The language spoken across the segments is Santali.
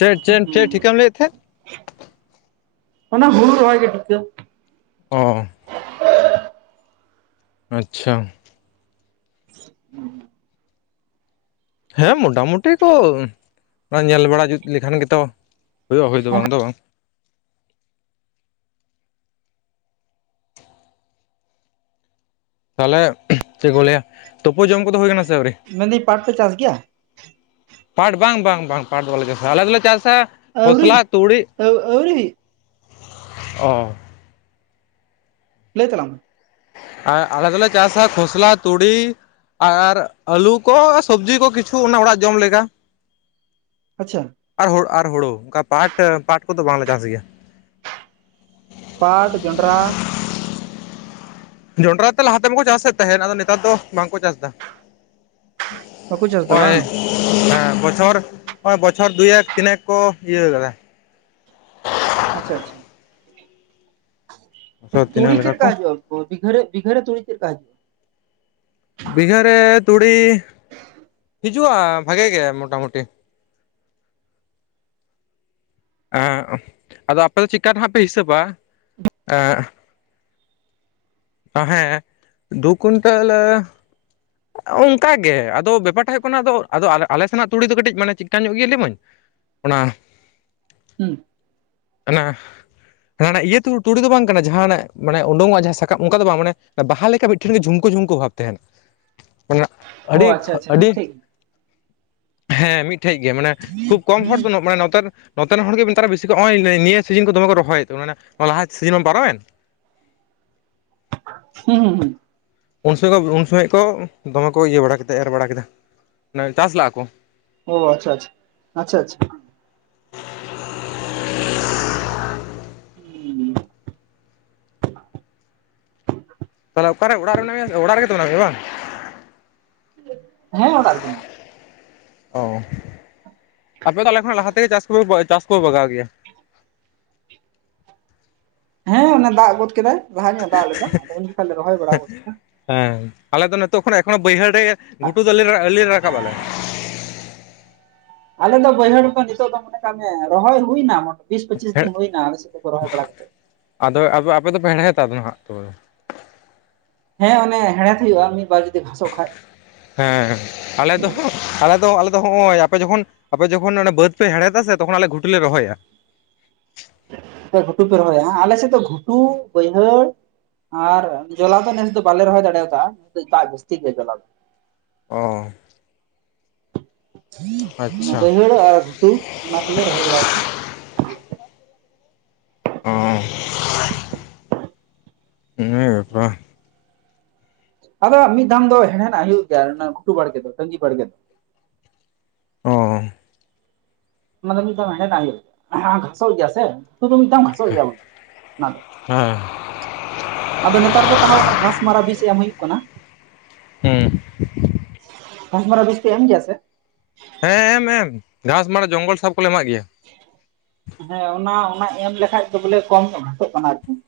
ᱪᱮᱫ ᱪᱮᱫ ᱪᱮᱫ ᱴᱷᱤᱠᱟᱹᱢ ᱞᱟᱹᱭᱮᱫ ᱛᱟᱦᱮᱸᱫ? ᱚᱱᱟ ᱦᱩᱲᱩ ᱨᱟᱷᱟᱭ ᱜᱮ ᱴᱷᱤᱠᱟᱹ ᱚᱻ ᱟᱪᱪᱷᱟ, [unintelligible] ᱦᱮᱸ ᱢᱚᱴᱟ ᱢᱩᱴᱤ ᱠᱚ ᱩᱢ, ᱧᱮᱞ ᱵᱟᱲᱟ ᱡᱩᱛ ᱞᱮᱠᱷᱟᱱ ᱜᱮᱛᱚ, ᱦᱩᱭᱩᱜᱼᱟ ᱦᱩᱭ ᱫᱚ ᱵᱟᱝ ᱫᱚ ᱵᱟᱝ᱾ ᱛᱟᱦᱚᱞᱮ ᱪᱮᱫ ᱠᱚ ᱞᱟᱹᱭᱟ, ᱛᱳᱯᱳ ᱡᱚᱢ ᱠᱚᱫᱚ ᱦᱩᱭᱠᱟᱱᱟ ᱥᱮ ᱟᱹᱣᱨᱤ? ᱢᱮᱱᱫᱟᱹᱧ ᱯᱟᱴ ᱯᱮ ᱪᱟᱥ ᱜᱮᱭᱟ? ᱯᱟᱴ, ᱵᱟᱝ ᱵᱟᱝ ᱵᱟᱝ ᱯᱟᱴ ᱫᱚ ᱵᱟᱞᱮ ᱪᱟᱥᱟ, ᱟᱞᱮ ᱫᱚᱞᱮ ᱪᱟᱥᱟ ᱟᱹᱣᱨᱤ ᱠᱷᱚᱥᱞᱟ, ᱛᱩᱲᱤ ᱟᱹᱣᱨᱤ ᱚᱻ ᱞᱟᱹᱭ ᱛᱟᱞᱟᱝ ᱢᱮ, ᱟ ᱟᱞᱮ ᱫᱚᱞᱮ ᱪᱟᱥᱟ ᱠᱷᱚᱥᱞᱟ, ᱛᱩᱲᱤ ᱟᱨ ᱟᱹᱞᱩ ᱠᱚ, ᱥᱚᱵᱡᱤ ᱠᱚ ᱠᱤᱪᱷᱩ, ᱚᱱᱟ ᱚᱲᱟᱜ ᱡᱚᱢ ᱞᱮᱠᱟ᱾ ᱟᱪᱪᱷᱟ, ᱟᱨ ᱦᱳᱲᱳ ᱟᱨ ᱦᱳᱲᱳ, ᱚᱱᱠᱟ ᱯᱟᱴ ᱟ ᱯᱟᱴ ᱠᱚᱫᱚ ᱵᱟᱝᱞᱮ ᱪᱟᱥ ᱜᱮᱭᱟ᱾ ᱯᱟᱴ, ᱡᱚᱱᱰᱨᱟ ᱡᱚᱱᱰᱨᱟ ᱛᱮ ᱞᱟᱦᱟ ᱛᱮᱢᱠᱚ ᱪᱟᱥᱮᱫ ᱛᱟᱦᱮᱸᱫ, ᱟᱫᱚ ᱱᱮᱛᱟᱨ ᱫᱚ ᱵᱟᱝᱠᱚ ᱪᱟᱥ ᱮᱫᱟ᱾ ᱵᱟᱠᱚ ᱪᱟᱥ ᱮᱫᱟ ᱦᱚᱭ ᱵᱟᱝ ᱦᱮᱸ ᱵᱚᱪᱷᱚᱨ, ᱚᱭ ᱵᱚᱪᱷᱚᱨ ᱫᱩ ᱮᱠ, ᱛᱤᱱᱮᱠ ᱠᱚ ᱤᱭᱟᱹ ᱠᱟᱫᱟ᱾ ᱟᱪᱪᱷᱟ ᱟᱪᱪᱷᱟ, ᱵᱚᱪᱷᱚᱨ ᱛᱤᱱᱟᱹᱜ ᱛᱩᱲᱤ ᱞᱮᱠᱟ ᱪᱤᱫ ᱠᱚ ᱠᱟ ᱦᱟᱡᱩᱜᱼᱟ? ᱵᱤᱜᱷᱮ ᱨᱮ ᱵᱤᱜᱷᱮ ᱨᱮ ᱛᱩᱲᱤ ᱪᱮᱫ ᱠᱟ ᱦᱤᱡᱩᱼᱟ? ᱵᱤᱜᱷᱟᱹ ᱨᱮ ᱛᱩᱲᱤ ᱦᱤᱡᱩᱜᱼᱟ, ᱵᱷᱟᱜᱮ ᱜᱮ ᱢᱚᱴᱟᱢᱩᱴᱤ᱾ ᱮᱚᱠ, ᱟᱫᱚ ᱟᱯᱮ ᱫᱚ ᱪᱮᱠᱟ ᱱᱟᱦᱟᱜ ᱯᱮ ᱦᱤᱥᱟᱹᱵᱟ ᱮᱚᱠ ᱛᱟ ᱦᱮᱸ ᱫᱩ ᱠᱩᱭᱤᱱᱴᱟᱞ ᱚᱱᱠᱟᱜᱮ ᱟᱫᱚ ᱵᱮᱯᱟᱨ ᱴᱟ ᱦᱩᱭᱩᱜ ᱠᱟᱱᱟ, ᱟᱫᱚ ᱟᱫᱚ ᱟᱞᱮ ᱟᱞᱮ ᱥᱮᱱᱟᱜ ᱛᱩᱲᱤ ᱫᱚ ᱠᱟᱹᱴᱤᱡ ᱢᱟᱱᱮ ᱪᱤᱠᱟᱱ ᱧᱚᱜ ᱜᱮᱭᱟ ᱞᱟᱹᱭᱢᱟᱹᱧ, ᱚᱱᱟ ᱦᱩᱸ᱾ ᱚᱱᱟ ᱦ ᱤᱭᱟᱹ ᱛᱩ ᱛᱩᱲᱤ ᱫᱚ ᱵᱟᱝ ᱠᱟᱱᱟ, ᱡᱟᱦᱟᱱᱟᱜ ᱢᱟᱱᱮ ᱩᱰᱠᱚᱜ ᱡᱟᱦᱟᱸ ᱥᱟᱠᱟᱢ ᱚᱱᱠᱟ ᱫᱚ ᱵᱟᱝ, ᱢᱟᱱᱮ ᱵᱟᱦᱟ ᱞᱮᱠᱟ ᱢᱤᱫ ᱴᱷᱮᱱ ᱜᱤ ᱡᱷᱩᱢᱠᱳ ᱡᱷᱩᱢᱠᱟᱹ ᱵᱷᱟᱵᱽ ᱛᱟᱦᱮᱱᱟ, ᱢᱟᱱᱮ ᱚ ᱟᱹᱰᱤ ᱟᱪᱪᱷᱟ ᱟᱪᱪᱷᱟ ᱟᱹᱰᱤ ᱢᱤᱫᱴᱷᱮᱡ ᱜᱮ ᱦᱮᱸ ᱢᱤᱫᱴᱷᱮᱡ ᱜᱮ, ᱢᱟᱱᱮ ᱠᱷᱩᱵ ᱠᱚᱢ ᱦᱚᱲ ᱫᱚ ᱢᱟᱱᱮ ᱱᱚᱛᱟᱨ ᱱᱚᱛᱮᱱ ᱦᱚᱲᱜ ᱜᱮ ᱱᱮᱛᱟᱨ ᱵᱤᱥᱤ ᱠᱚ ᱚᱭ ᱱᱤᱭᱟᱹ ᱥᱤᱡᱤᱱ ᱠᱚ ᱫᱚᱢᱮ ᱠᱚ ᱨᱚᱦᱚᱭᱮᱫ, ᱢᱟᱱᱮ ᱞᱟᱦᱟ ᱥᱤᱡᱤᱱ ᱵᱟᱝ ᱯᱟᱨᱚᱢᱮᱱ ᱦᱩᱸ ᱦᱩᱸ ᱦᱩᱸ ᱾ ᱩᱱ ᱥᱚᱢᱚᱭ ᱠᱚ ᱩᱱ ᱥᱚᱢᱚᱭ ᱠᱚ ᱫᱚᱢᱮ ᱠᱚ ᱤᱭᱟᱹ ᱵᱟᱲᱟ ᱠᱟᱛᱮᱠ ᱮᱨ ᱵᱟᱲᱟ ᱠᱮᱫᱟ, ᱢᱟᱱᱮ ᱪᱟᱥ ᱞᱟᱜᱼᱟ ᱠᱚ ᱾ ᱚ ᱟᱪᱪᱷᱟ ᱟᱪᱪᱷᱟ, ᱟᱪᱪᱷᱟ ᱟᱪᱪᱷᱟ ᱾ ᱦᱩᱸ [inaudible] ᱛᱟᱦᱚᱞᱮ ᱚᱠᱟᱨᱮ ᱚᱲᱟᱜ ᱨᱮ ᱢᱮᱱᱟ ᱢᱮᱭᱟ ᱥᱮ ᱚᱲᱟᱜ ᱨᱮᱜᱛᱚ ᱢᱮᱱᱟ ᱢᱮᱭᱟ ᱵᱟᱝ? ᱦᱮᱹ ᱚᱲᱟᱜ ᱨᱮᱜᱮ ᱢᱤᱱᱟᱹᱧᱟ ᱾ ᱚ ᱟᱯᱮ ᱫᱚ ᱟᱞᱮ ᱠᱷᱚᱱᱟᱜ ᱞᱟᱦᱟ ᱛᱮᱜᱮ ᱪᱟᱥ ᱠᱚᱯᱮ ᱪᱟᱥ ᱠᱩᱯᱮ ᱵᱟᱜᱟᱣ ᱜᱮᱭᱟ ᱾ ᱦᱮᱸ ᱚᱱᱟ ᱫᱟᱜ ᱜᱚᱫ ᱠᱮᱫᱟᱭ ᱞᱟᱦᱟ ᱧᱚᱜ ᱫᱟᱜ ᱞᱮᱫᱟ ᱟᱫᱚ ᱩᱱ ᱡᱚᱠᱷᱟᱱ ᱞᱮ ᱨᱚᱦᱚᱭ ᱵᱟᱲᱟ ᱜᱚᱫ ᱠᱮᱫᱟ ᱾ ᱦᱮᱸ ᱟᱞᱮ ᱫᱚ ᱱᱤᱛᱚᱜ ᱠᱷᱚᱱ ᱮᱠᱷᱚᱱᱳ ᱵᱟᱹᱭᱦᱟᱹᱲ ᱨᱮ ᱜᱷᱩᱴᱩ ᱫᱚ ᱟᱹᱞᱤ ᱟᱹᱞᱤ ᱞᱮ ᱨᱟᱠᱟᱵ ᱟᱞᱮ ᱾ ᱟᱞᱮ ᱫᱚ ᱵᱟᱹᱭᱦᱟᱹᱲ ᱠᱚ ᱱᱤᱛᱚᱜ ᱫᱚ ᱢᱚᱱᱮ ᱠᱟᱜ ᱢᱮ ᱨᱚᱦᱚᱭ ᱦᱩᱭᱱᱟ ᱢᱚᱴ ᱵᱤᱥ ᱯᱚᱸᱪᱤᱥ ᱫᱤᱱ ᱦᱩᱭ ᱮᱱᱟ ᱟᱞ ᱥᱮᱫ ᱫᱚ ᱠᱚ ᱨᱚᱦᱚᱭ ᱵᱟᱲᱟ ᱠᱟ ᱠᱟᱛᱮᱫ ᱾ ᱟᱫᱚ ᱟᱯᱮ ᱟᱯᱮ ᱫᱚᱯᱮ ᱦᱮᱲᱦᱮᱫᱟ ᱟᱫᱚ ᱦᱟᱸᱜ ᱛᱚ ᱾ ᱦᱮᱸ ᱚᱱᱮ ᱦᱮᱲᱦᱮᱫ ᱦᱩᱭᱩᱜᱼᱟ ᱢᱤᱫ ᱵᱟᱨ ᱡᱩᱫᱤ ᱜᱷᱟᱥᱚᱜ ᱠᱷᱟᱡ ᱾ ᱦᱮᱸ ᱟᱞᱮ ᱫᱚ ᱦᱚ ᱟᱞᱮ ᱫᱚ ᱟᱞᱮ ᱫᱚ ᱦᱚᱸᱜᱼᱚᱭ ᱟᱯᱮ ᱡᱚᱠᱷᱚᱱ ᱟᱯᱮ ᱡᱚᱠᱷᱚᱱ ᱚᱱᱟ ᱵᱟᱹᱫᱽ ᱯᱮ ᱦᱮᱲᱦᱮᱫᱟ ᱥᱮ ᱛᱚᱠᱷᱚᱱ ᱟᱞᱮ ᱜᱷᱩᱴᱩ ᱞᱮ ᱨᱚᱦᱚᱭᱟ ᱾ ᱟᱯᱮ ᱜᱷᱩᱴᱩ ᱯᱮ ᱨᱚᱦᱚᱭᱟ ᱦᱟᱸᱜ, ᱟᱞᱮ ᱥᱮᱫ ᱫᱚ ᱜᱷᱩᱴᱩ, ᱵᱟᱹᱭᱦᱟᱹᱲ ᱟᱨ ᱡᱚᱞᱟ ᱫᱚ ᱱᱮᱥ ᱫᱚ ᱵᱟᱞᱮ ᱨᱚᱦᱚᱭ ᱫᱟᱲᱮᱭᱟ ᱠᱟᱜ-ᱟ ᱱᱮᱥ ᱫᱚ ᱫᱟᱜ ᱡᱟᱹᱥᱛᱤ ᱜᱮᱭᱟ ᱡᱚᱞᱟ ᱫᱚ ᱾ ᱚ ᱾ ᱚᱱᱟ ᱟᱪᱪᱷᱟ ᱵᱟᱹᱭᱦᱟᱹᱲ ᱟᱨ ᱜᱷᱩᱴᱩ ᱚᱱᱟ ᱠᱚᱞᱮ ᱨᱚᱦᱚᱭ ᱵᱟᱲᱟ ᱠᱟᱜ-ᱟ ᱾ ᱚ ᱾ ᱤᱱᱟᱹ ᱜᱟᱯᱟ ᱟᱫᱚ ᱢᱤᱫ ᱫᱷᱟᱢ ᱫᱚ ᱦᱮᱲᱦᱮᱫᱟᱜ ᱦᱩᱭᱩᱜ ᱜᱮᱭᱟ ᱚᱱᱟ ᱜᱷᱴᱩ ᱵᱟᱲᱜᱮ ᱫᱚ ᱛᱟᱺᱜᱤ ᱵᱟᱲᱜᱮ ᱫᱚ ᱾ ᱚ ᱾ ᱢ ᱫᱚ ᱢᱤᱫ ᱫᱷᱚᱢ ᱦᱮᱲᱦᱮᱫ ᱟᱜ ᱦᱩᱭᱩᱜ ᱜᱮᱭᱟ ᱜᱷᱟᱥᱚᱜ ᱜᱮᱭᱟ ᱥᱮ ᱛᱚ ᱫᱚ ᱢᱤᱫ ᱫᱟᱢ [unintelligible] ᱥᱚᱜ ᱜᱮᱭᱟᱢ ᱚᱱᱟ ᱫᱚ ᱾ ᱦᱮᱸ ᱟᱫᱚ ᱱᱮᱛᱟᱨ ᱫᱚ ᱛᱟᱦᱚᱸ ᱚᱱᱮ ᱜᱷᱟᱥ ᱢᱟᱨᱟ ᱵᱤᱥ ᱮᱢ ᱦᱩᱭᱩᱜ ᱠᱟᱱᱟ ᱦᱩᱸ ᱾ ᱜᱷᱟᱥ ᱢᱟᱨᱟ ᱵᱤᱥ ᱯᱮ ᱮᱢ ᱜᱮᱭᱟᱥᱮ? ᱦᱮᱸ ᱮᱢ ᱮᱢ ᱜᱷᱟᱸᱥ ᱢᱟᱱᱮ ᱡᱚᱝᱜᱚᱞ ᱥᱟᱵ ᱠᱚᱞᱮ ᱮᱢᱟᱜ ᱜᱮᱭᱟ ᱾ ᱦᱮᱸ ᱚᱱᱟ ᱚᱱᱟ ᱮᱢ ᱞᱮᱠᱷᱟᱡ ᱫᱚ ᱵᱚᱞᱮ ᱠᱚᱢ ᱧᱚᱜ ᱜᱷᱟᱥᱚᱜ ᱠᱟᱱᱟ ᱟᱨᱠᱤ ᱾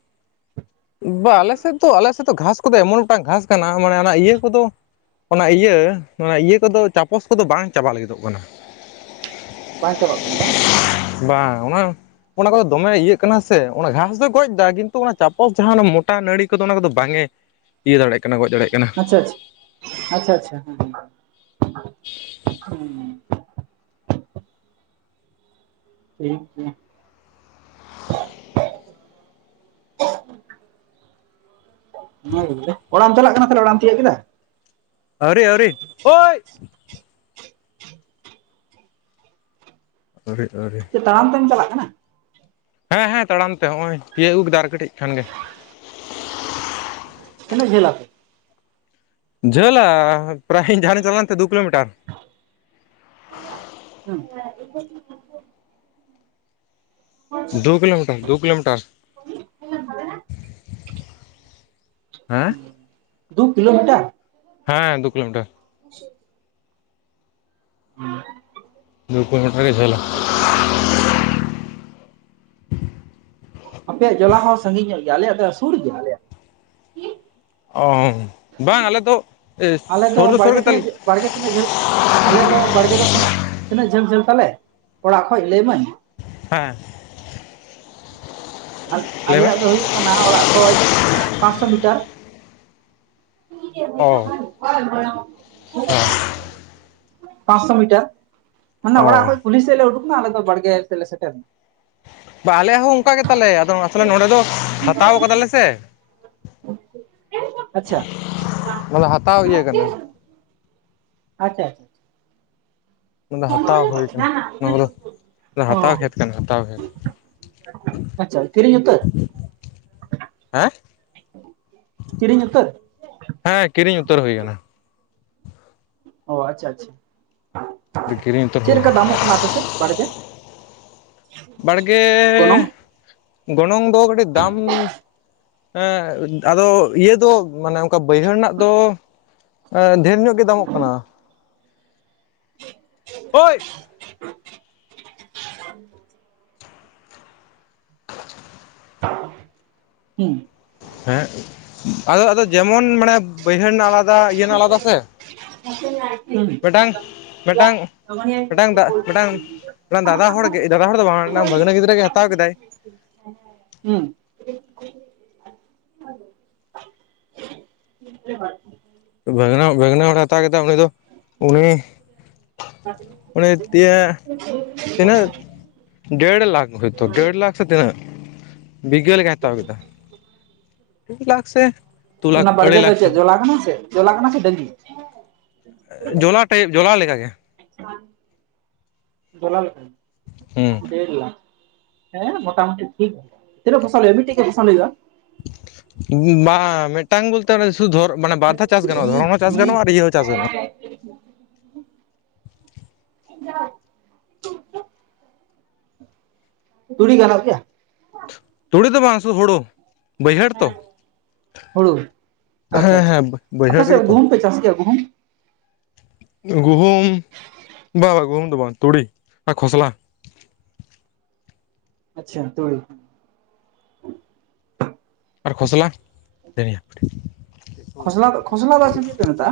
ᱵᱟ ᱟᱞᱮ ᱥᱮᱫ ᱫᱚ ᱟᱞᱮ ᱥᱮᱫ ᱫᱚ ᱜᱷᱟᱥ ᱠᱚᱫᱚ ᱮᱢᱚᱱ ᱢᱤᱫᱴᱟᱝ ᱜᱷᱟᱥ ᱠᱟᱱᱟ ᱢᱟᱱᱮ ᱚᱱᱟ ᱤᱭᱟᱹ ᱠᱚᱫᱚ ᱚᱱᱟ ᱤᱭᱟᱹ ᱚᱱᱟ ᱤᱭᱟᱹ ᱠᱚᱫᱚ ᱪᱟᱯᱚᱥ ᱠᱚᱫᱚ ᱵᱟᱝ ᱪᱟᱵᱟ ᱞᱟᱹᱜᱤᱫᱚᱜ ᱠᱟᱱᱟ ᱾ ᱵᱟᱝ ᱪᱟᱵᱟᱜ ᱠᱟᱱᱟ ᱵᱟᱝ? [inaudible] ᱵᱟᱝ ᱚᱱᱟ ᱚᱱᱟ ᱠᱚᱫᱚ ᱫᱚᱢᱮ ᱤᱭᱟᱹᱜ ᱠᱟᱱᱟ ᱥᱮ ᱚᱱᱟ ᱜᱷᱟᱥ ᱫᱚᱭ ᱜᱚᱡ ᱮᱫᱟ ᱠᱤᱱᱛᱩ ᱚᱱᱟ ᱪᱟᱯ [unintelligible] ᱡᱟᱦᱟᱸ ᱢᱚᱴᱟ ᱱᱟᱹᱲᱤ ᱠᱚᱫᱚ ᱚᱱᱟ ᱠᱚᱫᱚ ᱵᱟᱝ ᱮ ᱤᱭᱟᱹ ᱫᱟᱲᱮᱜ ᱠᱟᱱᱟ ᱜᱚᱡ ᱫᱟᱲᱮᱜ ᱠᱟᱱᱟ ᱾ ᱟᱪᱪᱷᱟ ᱟᱪᱪᱷᱟ ᱟᱪᱪᱷᱟ ᱦᱮᱸ ᱦᱮᱸ ᱾ ᱴᱷᱤᱠ ᱜᱮᱭᱟ [inaudible] ᱾ [unintelligible] ᱚᱲᱟᱜ-ᱮᱢ ᱪᱟᱞᱟᱜ ᱠᱟᱱᱟ ᱛᱟᱞᱦᱮ ᱚᱲᱟᱜ-ᱮᱢ ᱛᱤᱭᱟᱹᱜ ᱠᱮᱫᱟ? ᱟᱹᱣᱨᱤ ᱟᱹᱣᱨᱤ, ᱳᱭ ᱟᱹᱣᱨᱤ ᱟᱹᱣᱨᱤ ᱛᱟᱲᱟᱢ ᱛᱮᱢ ᱪᱟᱞᱟᱜ ᱠᱟᱱᱟ? ᱦᱮᱸ ᱦᱮᱸ ᱛᱟᱲᱟᱢ ᱛᱮ ᱱᱚᱜᱼᱚᱭ ᱛᱤᱭᱟᱹᱜ ᱟᱹᱜᱩ ᱠᱮᱫᱟ ᱟᱨ ᱠᱟᱹᱴᱤᱡ ᱠᱷᱟᱱ ᱜᱮ ᱾ ᱛᱤᱱᱟᱹᱜ ᱡᱷᱟᱞᱟ ᱯᱮ? ᱡᱷᱟᱹᱞᱟ ᱯᱨᱟᱭ ᱤᱧ ᱡᱟᱦᱟ ᱨᱮᱧ ᱪᱟᱞᱟᱣ ᱞᱮᱱ ᱛᱟᱦᱮᱱ ᱫᱩ ᱠᱤᱞᱳᱢᱤᱴᱟᱨ ᱾ [inaudible] ᱫᱩ ᱠᱤᱞᱳᱢᱤᱴᱟᱨ, ᱫᱩ ᱠᱤᱞᱳᱢᱤᱴᱟᱨ᱾ ᱦᱩᱸ ᱫᱩ ᱠᱤᱞᱳᱢᱤᱴᱟᱨ᱾ ᱦᱮᱸ ᱫᱩ ᱠᱤᱞᱳᱢᱤᱴᱟᱨ᱾ [inaudible] ᱫᱩ ᱠᱤᱞᱳᱢᱤᱴᱟᱨ ᱜᱮ ᱡᱷᱟᱹᱞᱟ᱾ ᱟᱪᱪᱷᱟ ᱟᱪᱪᱷᱟ ᱟᱯᱮᱭᱟᱜ ᱡᱚᱞᱟ ᱦᱚᱸ ᱥᱟᱸᱜᱤᱧ ᱧᱚᱜ ᱜᱮᱭᱟ ᱟᱞᱮᱭᱟᱜ ᱫᱚ ᱥᱩᱨ ᱜᱮᱭᱟ ᱟᱞᱮᱭᱟᱜ᱾ ᱚ ᱵᱟᱝ ᱟᱞᱮ ᱫᱚ ᱟᱞᱮ ᱥᱳᱨ ᱫᱚ ᱥᱳᱨ ᱵᱟᱲᱜᱮ ᱜᱮᱛᱟ ᱞᱮ ᱛᱤᱱᱟᱹᱜ ᱵᱟᱲᱜᱮ ᱛᱤᱱᱟᱹᱜ ᱡᱷᱟᱹᱞ ᱟᱞᱮᱭᱟᱜ ᱫᱚ ᱵᱟᱲᱜᱮ ᱫᱚ ᱛᱤᱱᱟᱹᱜ ᱛᱤᱱᱟᱹᱜ ᱡᱷᱟᱹᱞ ᱡᱷᱟᱹᱞ ᱛᱟᱞᱮ ᱚᱲᱟᱜ ᱠᱷᱚᱡ ᱞᱟᱹᱭ ᱟᱢᱟᱹᱧ᱾ ᱦᱮᱸ᱾ ᱞᱟᱹᱭ ᱢᱮ ᱟᱞᱮᱭᱟᱜ ᱫᱚ ᱦᱩᱭᱩᱜ ᱠᱟᱱᱟ ᱚᱲᱟᱜ ᱠᱷᱚᱡ ᱯᱟᱸᱥᱥᱚ ᱢᱤᱴᱟᱨ᱾ ᱚ [unintelligible] ᱯᱟᱸᱥᱥᱚ ᱢᱤᱴᱟᱨ ᱢᱟᱱᱮ ᱚ ᱚᱲᱟᱜ ᱠᱷᱚᱡ ᱠᱩᱞᱦᱤ ᱥᱮᱫ ᱞᱮ ᱩᱰᱩᱠ ᱱᱟ ᱟᱞᱮ ᱫᱚ ᱵᱟᱲᱜᱮ ᱥᱮᱫ ᱞᱮ ᱥᱮᱴᱮᱨ ᱱᱟ᱾ ᱵᱟ ᱟᱞᱮᱭᱟᱜ ᱦᱚᱸ ᱚᱱᱠᱟ ᱜᱮ ᱛᱟᱞᱮ ᱟᱫᱚ ᱟᱥᱚᱞᱮ ᱱᱚᱸᱰᱮ ᱫᱚ ᱦᱟᱛᱟᱣ ᱠᱟᱫᱟ ᱞᱮ ᱥᱮ᱾ ᱟᱪᱪᱷᱟ᱾ ᱢᱟᱱᱮ ᱦᱟᱛᱟᱣ ᱤᱭᱟᱹ ᱠᱟᱱᱟ᱾ ᱟᱪᱪᱷᱟ᱾ ᱱᱚᱣᱟ ᱫᱚ ᱦᱟᱛᱟᱣ ᱦᱳᱭ ᱠᱟᱱᱟ ᱱᱚᱣᱟ ᱠᱚᱫᱚ ᱚ ᱦᱟᱛᱟᱣ ᱠᱷᱮᱛ ᱠᱟᱱᱟ ᱦᱟᱛᱟᱣ ᱠᱷᱮᱛ᱾ ᱟᱪᱪᱷᱟ ᱠᱤᱨᱤᱧ ᱩᱛᱟᱹᱨ᱾ ᱦᱮᱸ ᱠᱤᱨᱤᱧ ᱩᱛᱟᱹᱨ᱾ ᱦᱮᱸ ᱠᱤᱨᱤᱧ ᱩᱛᱟᱹᱨ ᱦᱳᱭ ᱠᱟᱱᱟ᱾ ᱚ ᱟᱪᱪᱷᱟ, ᱟᱪᱪᱷᱟ ᱠᱤᱨᱤᱧ ᱩᱛᱟᱹᱨ ᱪᱮᱫ ᱦᱩᱭ ᱞᱮᱠᱟ ᱫᱟᱢᱚᱜ ᱠᱟᱱᱟ ᱟᱯᱮ ᱥᱮᱫ ᱵᱟᱲᱜᱮ? ᱵᱟᱲᱜᱮ ᱜᱚᱱᱚᱝ ᱜᱚᱱᱚᱝ ᱫᱚ ᱠᱟᱹᱴᱤᱡ ᱫᱟᱢ ᱦᱮᱸ ᱟᱫᱚ ᱤᱭᱟᱹ ᱫᱚ ᱢᱟᱱᱮ ᱚᱱᱠᱟ ᱵᱟᱹᱭᱦᱟᱹᱲ ᱨᱮᱱᱟᱜ ᱫᱚ᱾ ᱰᱷᱮᱸᱨ ᱧᱚᱜ ᱜᱮ ᱫᱟᱢᱚᱜ ᱠᱟᱱᱟ ᱳᱭ᱾ [inaudible] ᱦᱩᱸ᱾ ᱦᱮᱸ ᱟᱫᱚ ᱟᱫᱚ ᱡᱮᱢᱚᱱ ᱢᱟᱱᱮ ᱵᱟᱹᱭᱦᱟᱹᱲ ᱨᱮᱱᱟᱜ ᱟᱞᱟᱫᱟ ᱤᱭᱟᱹ ᱨᱮᱱᱟᱜ ᱟᱞᱟᱫᱟ ᱥᱮ᱾ ᱢᱤᱫᱴᱟᱝ ᱢᱤᱫᱴᱟᱝ ᱢᱤᱫᱴᱟᱝ ᱫᱟᱜ ᱢᱤᱫᱴᱟᱝ [unintelligible] ᱫᱟᱫᱟ ᱦᱚᱲ ᱜᱮ ᱫᱟᱫᱟ ᱦᱚᱲ ᱫᱚ ᱵᱟᱝ ᱢᱤᱫᱴᱟᱝ ᱵᱷᱟᱹᱜᱽᱱᱟ ᱜᱤᱫᱽᱨᱟᱹ ᱜᱮᱭ ᱦᱟᱛᱟᱣ ᱠᱮᱫᱟᱭ᱾ ᱦᱩᱸ᱾ [unintelligible] ᱵᱷᱟᱹᱜᱽᱱᱟ, ᱵᱷᱟᱹᱜᱽᱱᱟ ᱦᱚᱲ ᱦᱟᱛᱟᱣ ᱠᱮᱫᱟ ᱩᱱᱤ ᱫᱚ ᱩᱱᱤ ᱩᱱᱤ ᱛᱤᱭᱟᱹ ᱛᱤᱱᱟᱹᱜ [unintelligible] ᱰᱮᱲ ᱞᱟᱠᱷ ᱦᱳᱭ ᱛᱚ ᱰᱮᱲ ᱞᱟᱠᱷ ᱥᱮ ᱛᱤᱱᱟᱹᱜ? ᱵᱤᱜᱷᱟᱹ ᱞᱮᱠᱟ ᱦᱟᱛᱟᱣ ᱠᱮᱫᱟ᱾ ᱰᱮᱲ ᱞᱟᱠᱷ ᱥᱮ ᱫᱩ ᱞᱟᱠᱷ ᱚᱱᱟ ᱟᱹᱲᱟᱹᱭ ᱵᱟᱲᱜᱮ ᱫᱚ ᱞᱟᱠᱷ ᱪᱮᱫ ᱡᱚᱞᱟ ᱠᱟᱱᱟ ᱥᱮ ᱡᱚᱞᱟ ᱠᱟᱱᱟ ᱥᱮ ᱰᱟᱹᱦᱤ? ᱡᱚᱞᱟ ᱴᱟᱭᱤᱯ ᱡᱚᱞᱟ ᱞᱮᱠᱟ ᱜᱮ᱾ ᱡᱚᱞᱟ ᱞᱮᱠᱟ ᱦᱩᱸ ᱰᱮᱲ ᱞᱟᱠᱷ᱾ ᱦᱮᱸ ᱢᱚᱴᱟ ᱢᱩᱴᱤ ᱴᱷᱤᱠ ᱜᱮ ᱛᱤᱱᱟᱜ ᱯᱷᱚᱥᱚᱞ ᱦᱩᱭᱩᱜ-ᱟ? ᱢᱤᱫᱴᱤᱡ ᱜᱮ ᱯᱷᱚᱥᱚᱞ ᱦᱩᱭᱩᱜ-ᱟ? ᱵᱟᱝ ᱢᱤᱫᱴᱟᱝ ᱵᱚᱞ ᱛᱮ ᱥᱩᱫᱩ ᱫᱷᱚᱨ ᱢᱟᱱᱮ ᱵᱟᱨ ᱫᱷᱟᱣ ᱪᱟᱥ ᱜᱟᱱᱚᱜ-ᱟ ᱫᱷᱚᱨᱚᱱ ᱦᱚᱸ ᱪᱟᱥ ᱜᱟᱱᱚᱜ ᱟᱨ ᱤᱭᱟᱹ ᱦᱚᱸ ᱪᱟᱥ ᱜᱟᱱᱚᱜ-ᱟ᱾ [inaudible] ᱛᱩᱸᱲᱤ ᱜᱟᱱᱚᱜ ᱜᱮᱭᱟ? ᱛᱩᱸᱲᱤ ᱫᱚ ᱵᱟᱝ ᱥᱩᱫᱩ ᱦᱳᱲᱳ ᱵᱟᱹᱭᱦᱟᱹᱲ ᱛᱚ᱾ ᱦᱩᱲᱩ ᱟᱪᱪᱷᱟ, ᱦᱮᱸ ᱟᱪᱪᱷᱟ ᱦᱮᱸ ᱵᱟᱹᱭᱦᱟᱹᱲ ᱟᱯᱮ ᱨᱮᱜᱮ ᱥᱮᱫ ᱛᱚ ᱜᱩᱦᱩᱢ ᱯᱮ ᱪᱟᱥ ᱜᱮᱭᱟ ᱜᱩᱦᱩᱢ? ᱜᱩᱦᱩᱢ ᱵᱟᱝ ᱵᱟᱝ ᱜᱩᱦᱩᱢ ᱫᱚ ᱵᱟᱝ ᱛᱩᱲᱤ ᱟᱨ ᱠᱷᱚᱥᱞᱟ ᱟᱪᱪᱷᱟ ᱛᱳᱨᱤ ᱟᱨ ᱠᱷᱚᱥᱞᱟ ᱫᱚ [unintelligible] ᱠᱷᱚᱥᱞᱟ [unintelligible] ᱠᱷᱚᱥᱞᱟ ᱫᱚ ᱪᱮᱫ ᱡᱮ ᱢᱮᱛᱟᱜᱼᱟ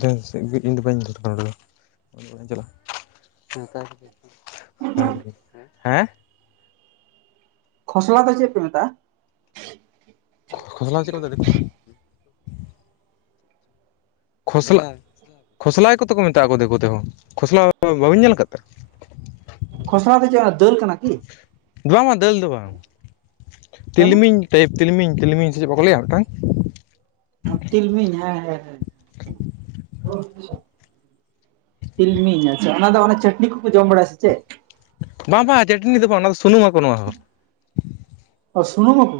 ᱡᱟᱦᱟᱸ ᱥᱮᱫ ᱜᱮ ᱤᱧᱫᱚ ᱵᱟᱹᱧ ᱫᱚᱨᱠᱟᱨᱟ [unintelligible] [unintelligible] ᱪᱟᱞᱟᱜᱼᱟ ᱦᱮᱸ ᱠᱷᱚᱥᱞᱟ ᱫᱚ ᱪᱮ ᱯᱮ ᱢᱮᱛᱟᱜ ᱟ? ᱠᱷᱚᱥᱞᱟ ᱪᱮᱫ ᱠᱚ ᱢᱮᱛᱟᱜ ᱟ ᱫᱤᱠᱩ ᱛᱮ? ᱠᱷᱚᱥᱞᱟ ᱠᱷᱚᱥᱞᱟᱭ ᱠᱚᱛᱮ ᱠᱚ ᱢᱮᱛᱟᱜ ᱠᱚ ᱫᱤᱠᱩ ᱛᱮᱦᱚᱸ, ᱠᱷᱚᱥᱞᱟ ᱵᱟᱹᱵᱤᱱ ᱧᱮᱞ ᱟᱠᱟᱫ ᱛᱮ? [inaudible] ᱠᱷᱚᱥᱞᱟ ᱫᱚ ᱪᱮᱫ ᱚᱱᱟ ᱫᱟᱹᱞ ᱠᱟᱱᱟ ᱠᱤ? ᱵᱟᱝᱼᱟ ᱫᱟᱹᱞ ᱫᱚ ᱵᱟᱝ ᱛᱟᱦᱚᱞᱮ? ᱛᱤᱞᱢᱤᱧ ᱴᱟᱭᱤᱯ ᱛᱤᱞᱢᱤᱧ ᱛᱤᱞᱢᱤᱧ ᱥᱮ ᱪᱮᱫ ᱵᱟᱠᱚ ᱞᱮᱭᱟ ᱢᱤᱫᱴᱟᱝ ᱛᱤᱞᱢᱤᱧ ᱦᱮᱸ ᱦᱮᱸ ᱦᱮᱸ ᱛᱤᱞᱢᱤᱧ ᱟᱪᱪᱷᱟ ᱚᱱᱟ ᱫᱚ ᱚᱱᱟ ᱪᱟᱹᱴᱱᱤ ᱠᱚᱠᱚ ᱡᱚᱢ ᱵᱟᱲᱟᱭᱟ ᱥᱮ ᱪᱮᱫ ᱵᱟᱝ ᱵᱟᱝ ᱪᱟᱹᱴᱱᱤ ᱫᱚ ᱵᱟᱝ ᱚᱱᱟ ᱫᱚ ᱥᱩᱱᱩᱢᱟᱠᱚ ᱱᱚᱣᱟ ᱦᱚᱸ ᱳ ᱥᱩᱱᱩᱢᱟ ᱠᱚ?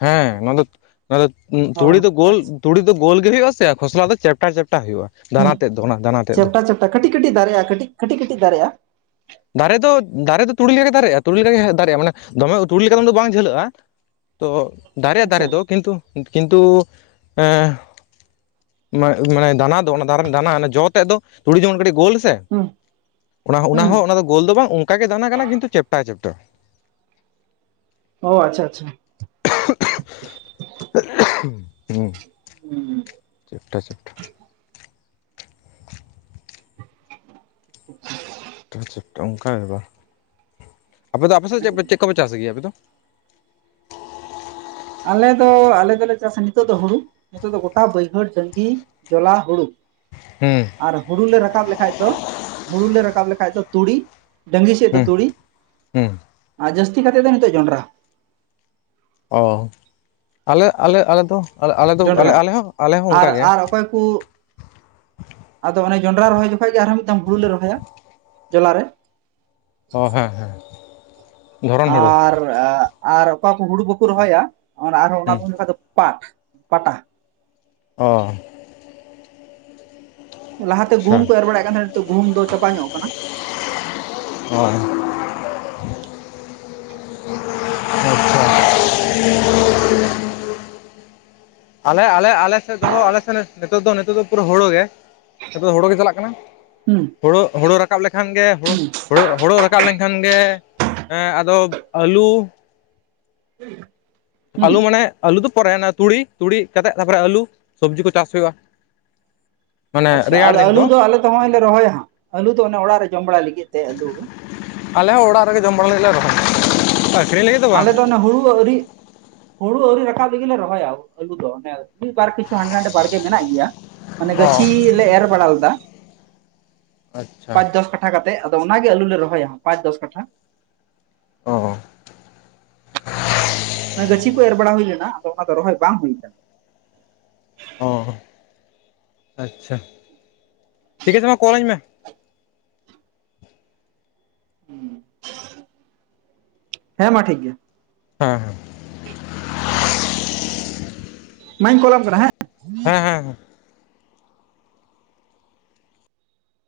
ᱦᱮᱸ ᱱᱚᱣᱟ ᱫᱚ ᱱᱚᱣᱟ ᱫᱚ ᱛᱩᱲᱤ ᱚ ᱫᱚ ᱜᱳᱞ ᱟᱪᱪᱷᱟ ᱛᱩᱲᱤ ᱫᱚ ᱜᱳᱞ ᱜᱮ ᱦᱩᱭᱩᱜᱼᱟ ᱥᱮ ᱟᱨ ᱠᱷᱚᱥᱞᱟ ᱫᱚ ᱪᱮᱯᱴᱟ ᱪᱮᱯᱴᱟ ᱦᱩᱭᱩᱜᱼᱟ ᱦᱮᱸ ᱫᱟᱱᱟ ᱛᱮᱫ ᱫᱚ ᱚᱱᱟ ᱫᱟᱱᱟ ᱛᱮᱫ ᱫᱚ ᱪᱮᱯᱴᱟ ᱪᱟᱯᱴᱟ ᱠᱟᱹᱴᱤᱡ ᱠᱟᱹᱴᱤᱡ ᱫᱟᱨᱮᱜᱼᱟ ᱠᱟᱹᱴᱤᱡ ᱠᱟᱹᱴᱤᱡ ᱠᱟᱹᱴᱤᱡ ᱫᱟᱨᱮᱜᱭᱟᱜᱼᱟ ᱫᱟᱨᱮ ᱫᱚ ᱫᱟᱨᱮ ᱫᱚ ᱛᱩᱲᱤ ᱞᱮᱠᱟ ᱜᱮ ᱫᱟᱨᱮᱜᱼᱟ ᱛᱩᱤ ᱞᱮᱠᱟᱜᱮ ᱫᱟᱨᱮᱜᱼᱟ ᱢᱟᱱᱮ ᱫᱚᱢᱮ ᱛᱩᱲᱤ ᱞᱮᱠᱟ ᱫᱚ ᱵᱟᱝ ᱡᱷᱟᱹᱞᱟᱹᱜᱼᱟ ᱛᱚ ᱫᱟᱨᱮ ᱫᱟᱨᱮ ᱟᱪᱪᱷᱟ ᱫᱚ ᱠᱤᱱᱛᱩ ᱠᱤᱱᱛᱩ ᱮᱻ ᱢᱟᱱᱮ ᱫᱟᱱᱟ ᱫᱚ ᱚᱱᱟ ᱫᱟᱨᱮᱢ ᱫᱟᱱᱟ ᱡᱚ ᱛᱮᱫ ᱫᱚ ᱛᱩᱲᱤ ᱡᱮᱢᱚᱱ ᱠᱟᱹᱴᱤᱡ ᱜᱳᱞ ᱦᱮᱸ ᱥᱮ ᱦᱩᱸ ᱚᱱᱟ ᱦᱩᱸ ᱦᱚᱸ ᱚᱱᱟ ᱫᱚ ᱜᱳᱞ ᱫᱚ ᱵᱟᱝ ᱚᱱᱠᱟ ᱜᱮ ᱫᱟᱱᱟ ᱠᱟᱱᱟ ᱠᱤᱱᱛᱩ ᱪᱮᱯᱴᱟ ᱪᱮᱯᱴᱟ ᱚ ᱟᱪᱪᱷᱟ ᱟᱪᱪᱷᱟ ᱦᱩᱸ [unintelligible] ᱦᱩᱸ [unintelligible] ᱪᱮᱯᱴᱟ ᱪᱮᱯᱴᱟ ᱦᱩᱸ [unintelligible] ᱟ ᱚᱱᱠᱟ ᱵᱟᱝ ᱟᱯᱮ ᱫᱚ ᱟᱯᱮ ᱥᱮᱫ ᱪᱮᱫ ᱪᱮᱫ ᱠᱚᱯᱮ ᱪᱟᱥ ᱜᱮᱭᱟ ᱟᱯᱮ ᱫᱚ? ᱟᱞᱮ ᱫᱚ ᱟᱞᱮ ᱫᱚᱞᱮ ᱪᱟᱥᱟ ᱱᱤᱛᱚᱜ ᱫᱚ ᱦᱩᱲᱩ᱾ ᱱᱤᱛᱚᱜ ᱫᱚ ᱜᱚᱴᱟ ᱵᱟᱹᱭᱦᱟᱹᱲ ᱡᱟᱸᱜᱤ ᱡᱚᱞᱟ ᱦᱩᱲᱩ᱾ ᱦᱩᱸ ᱟᱨ ᱦᱩᱲᱩ ᱞᱮ ᱨᱟᱠᱟᱵ ᱞᱮᱠᱷᱟᱡ ᱫᱚ ᱦᱩᱲᱩᱞᱮ ᱨᱟᱠᱟᱵ ᱞᱮᱠᱷᱟᱡ ᱫᱚ ᱛᱩᱲᱤ ᱰᱟᱹᱝᱤ ᱥᱮᱫ ᱫᱚ ᱦᱩᱸ ᱛᱩᱲᱤ ᱦᱩᱸ ᱟᱨ ᱡᱟᱹᱥᱛᱤ ᱠᱟᱛᱮ ᱫᱚ ᱱᱤᱛᱚᱜ ᱡᱚᱸᱰᱨᱟ᱾ ᱚ ᱟᱞᱮ ᱟᱞᱮ ᱟᱞᱮᱫᱚ ᱟᱞᱮᱫᱚ ᱡᱚᱱᱰᱨᱟ ᱟᱞᱮ ᱦᱚᱸ ᱟᱞᱮ ᱦᱚᱸ ᱟᱨ ᱚᱱᱠᱟᱜᱮ᱾ ᱟᱨ ᱚᱠᱚᱭ ᱠᱚ ᱟᱫᱚ ᱚᱱᱮ ᱡᱚᱱᱰᱨᱟ ᱨᱚᱦᱚᱭ ᱡᱚᱠᱷᱟᱡ ᱜᱮ ᱟᱨᱦᱚᱸ ᱢᱤᱫᱽᱫᱷᱚᱢ ᱦᱩᱲᱩ ᱞᱮ ᱨᱚᱦᱚᱭᱟ ᱡᱚᱞᱟᱨᱮ᱾ ᱚ ᱦᱮᱸ ᱦᱮᱸ ᱫᱷᱚᱨᱚᱱ ᱦᱩᱲᱩ ᱟᱨ ᱟᱨ ᱚᱠᱟ ᱠᱩ ᱦᱩᱲᱩ ᱵᱟᱹᱠᱚ ᱨᱚᱦᱚᱭᱟ ᱚᱸᱨ ᱟᱨᱦᱚᱸ ᱚᱱᱟ ᱦᱩᱸ ᱫᱩᱸ ᱡᱚᱠᱷᱟᱡ ᱫᱚ ᱯᱟᱴ ᱯᱟᱴᱟᱦ ᱚ ᱞᱟᱦᱟᱛᱮ ᱜᱩᱢ ᱟᱪᱪᱷᱟ ᱠᱩ ᱮᱨ ᱵᱟᱲᱟᱭᱮᱫ ᱠᱟᱱ ᱛᱟᱦᱮᱸᱱᱟ ᱱᱤᱛᱚᱜ ᱜᱩᱦᱩᱢ ᱫᱚ ᱪᱟᱵᱟ ᱧᱚᱜ ᱠᱟᱱᱟ, [unintelligible] ᱦᱳᱭ [unintelligible] ᱟᱪᱪᱷᱟ ᱟᱞᱮ ᱟᱞᱮ ᱟᱞᱮᱥᱮᱫ ᱫᱚ ᱦᱳ ᱟᱞᱮ ᱥᱮᱫ ᱱᱤᱛᱚᱜ ᱫᱚ ᱱᱤᱛᱚᱜ ᱫᱚ ᱯᱩᱨᱟᱹ ᱦᱳᱲᱳ ᱜᱮ ᱱᱤᱛᱚᱜ ᱫᱚ ᱦᱳᱲᱳ ᱜᱮ ᱪᱟᱞᱟᱜ ᱠᱟᱱᱟ᱾ ᱦᱩᱸ, ᱦᱩᱲᱳ ᱦᱩᱲᱳ ᱨᱟᱠᱟᱵ ᱞᱮᱠᱷᱟᱱ ᱜᱮ ᱦᱩᱲᱳ ᱦᱩᱸ ᱦᱩᱲᱳ ᱨᱟᱠᱟᱵ ᱞᱮᱱᱠᱷᱟᱱ ᱜᱮ ᱦᱮᱸ ᱟᱫᱚ ᱟᱹᱞᱩ [inaudible] ᱦᱩᱸ ᱟᱞᱩ ᱢᱟᱱᱮ ᱟᱹᱞᱩ ᱫᱚ ᱯᱚᱨᱮ ᱟᱱᱟ ᱛᱩᱲᱤ ᱛᱩᱲᱤ ᱠᱟᱛᱮᱫ ᱛᱟᱨᱯᱚᱨᱮ ᱟᱹᱞᱩ ᱥᱚᱵᱽᱡᱤ ᱠᱚ ᱪᱟᱥ ᱦᱩᱭᱩᱜ-ᱟ᱾ ᱟᱪᱪᱷᱟ ᱟᱞᱮ ᱟᱹᱞᱩ ᱫᱚ ᱟᱞᱮᱫᱚ ᱦᱚᱸᱜ-ᱚᱭ ᱞᱮ ᱨᱚᱦᱚᱭᱟ ᱦᱟᱸᱜ ᱟᱹᱞᱩ ᱫᱚ ᱚᱱᱮ ᱚᱲᱟᱜ ᱨᱮ ᱡᱚᱢ ᱵᱟᱲᱟᱭ ᱞᱟᱹᱜᱤᱫ ᱛᱮ ᱟᱹᱞᱩ, ᱟᱞᱮ ᱦᱚᱸ ᱚᱲᱟᱜ ᱨᱮᱜᱮ ᱡᱚᱢ ᱵᱟᱲᱟ ᱞᱟᱜᱤᱫ ᱞᱮ ᱨᱚᱦᱚᱭ ᱟᱹᱠᱷᱨᱤᱧ ᱞᱟᱹᱜᱮᱫ ᱫᱚ ᱵᱟᱝ᱾ ᱚᱱᱟ ᱦᱩᱲᱩ ᱟᱹᱣᱨᱤ ᱦᱩᱲᱩ ᱟᱹᱣᱨᱤ ᱨᱟᱠᱟᱵ ᱨᱮᱜᱤᱞᱮ ᱨᱚᱦᱚᱭᱟ ᱟᱹᱞᱩ ᱫᱚ ᱦᱮᱸ ᱢᱤᱫ ᱵᱟᱨ ᱠᱤᱪᱷᱩ ᱦᱟᱸᱰᱮ ᱱᱟᱰᱮ ᱵᱟᱲᱜᱮ ᱢᱮᱱᱟᱜ ᱜᱮᱭᱟ, ᱢᱟᱱᱮ ᱚ ᱜᱟᱹᱪᱷᱤ ᱞᱮ ᱮᱨ ᱵᱟᱲᱟ ᱞᱮᱫᱟ ᱟᱪᱪᱷᱟ ᱯᱟᱸᱪ ᱫᱚᱥ ᱠᱟᱴᱷᱟ ᱠᱟᱛᱮ ᱟᱫᱚ ᱚᱱᱟᱜᱮ ᱟᱹᱞᱩ ᱞᱮ ᱨᱚᱦᱚᱭᱟ ᱦᱟᱸᱜ ᱯᱟᱸᱪ ᱫᱚᱥ ᱠᱟᱴᱷᱟ, ᱚ, [unintelligible] ᱜᱟᱹᱪᱷᱤ ᱠᱩ ᱮᱨ ᱵᱟᱲᱟ ᱦᱩᱭ ᱞᱮᱱᱟ ᱟᱫᱚ ᱚᱱᱟ ᱫᱚ ᱨᱚᱦᱚᱭ ᱵᱟᱝ ᱦᱩᱭ ᱟᱠᱟᱱᱟ᱾ ᱚ ᱟᱪᱪᱷᱟ, ᱴᱷᱤᱠ ᱟᱪᱷᱮ ᱢᱟ ᱠᱚᱞ ᱟᱹᱧ ᱢᱮ, ᱦᱮᱸ ᱢᱟ ᱴᱷᱤᱠ ᱜᱮᱭᱟ, ᱦᱮᱸ, ᱦᱮᱸ, ᱢᱟᱧ ᱠᱚᱞᱟᱢ ᱠᱟᱱᱟ ᱦᱮᱸ, ᱦᱮᱸ, ᱦᱮᱸ,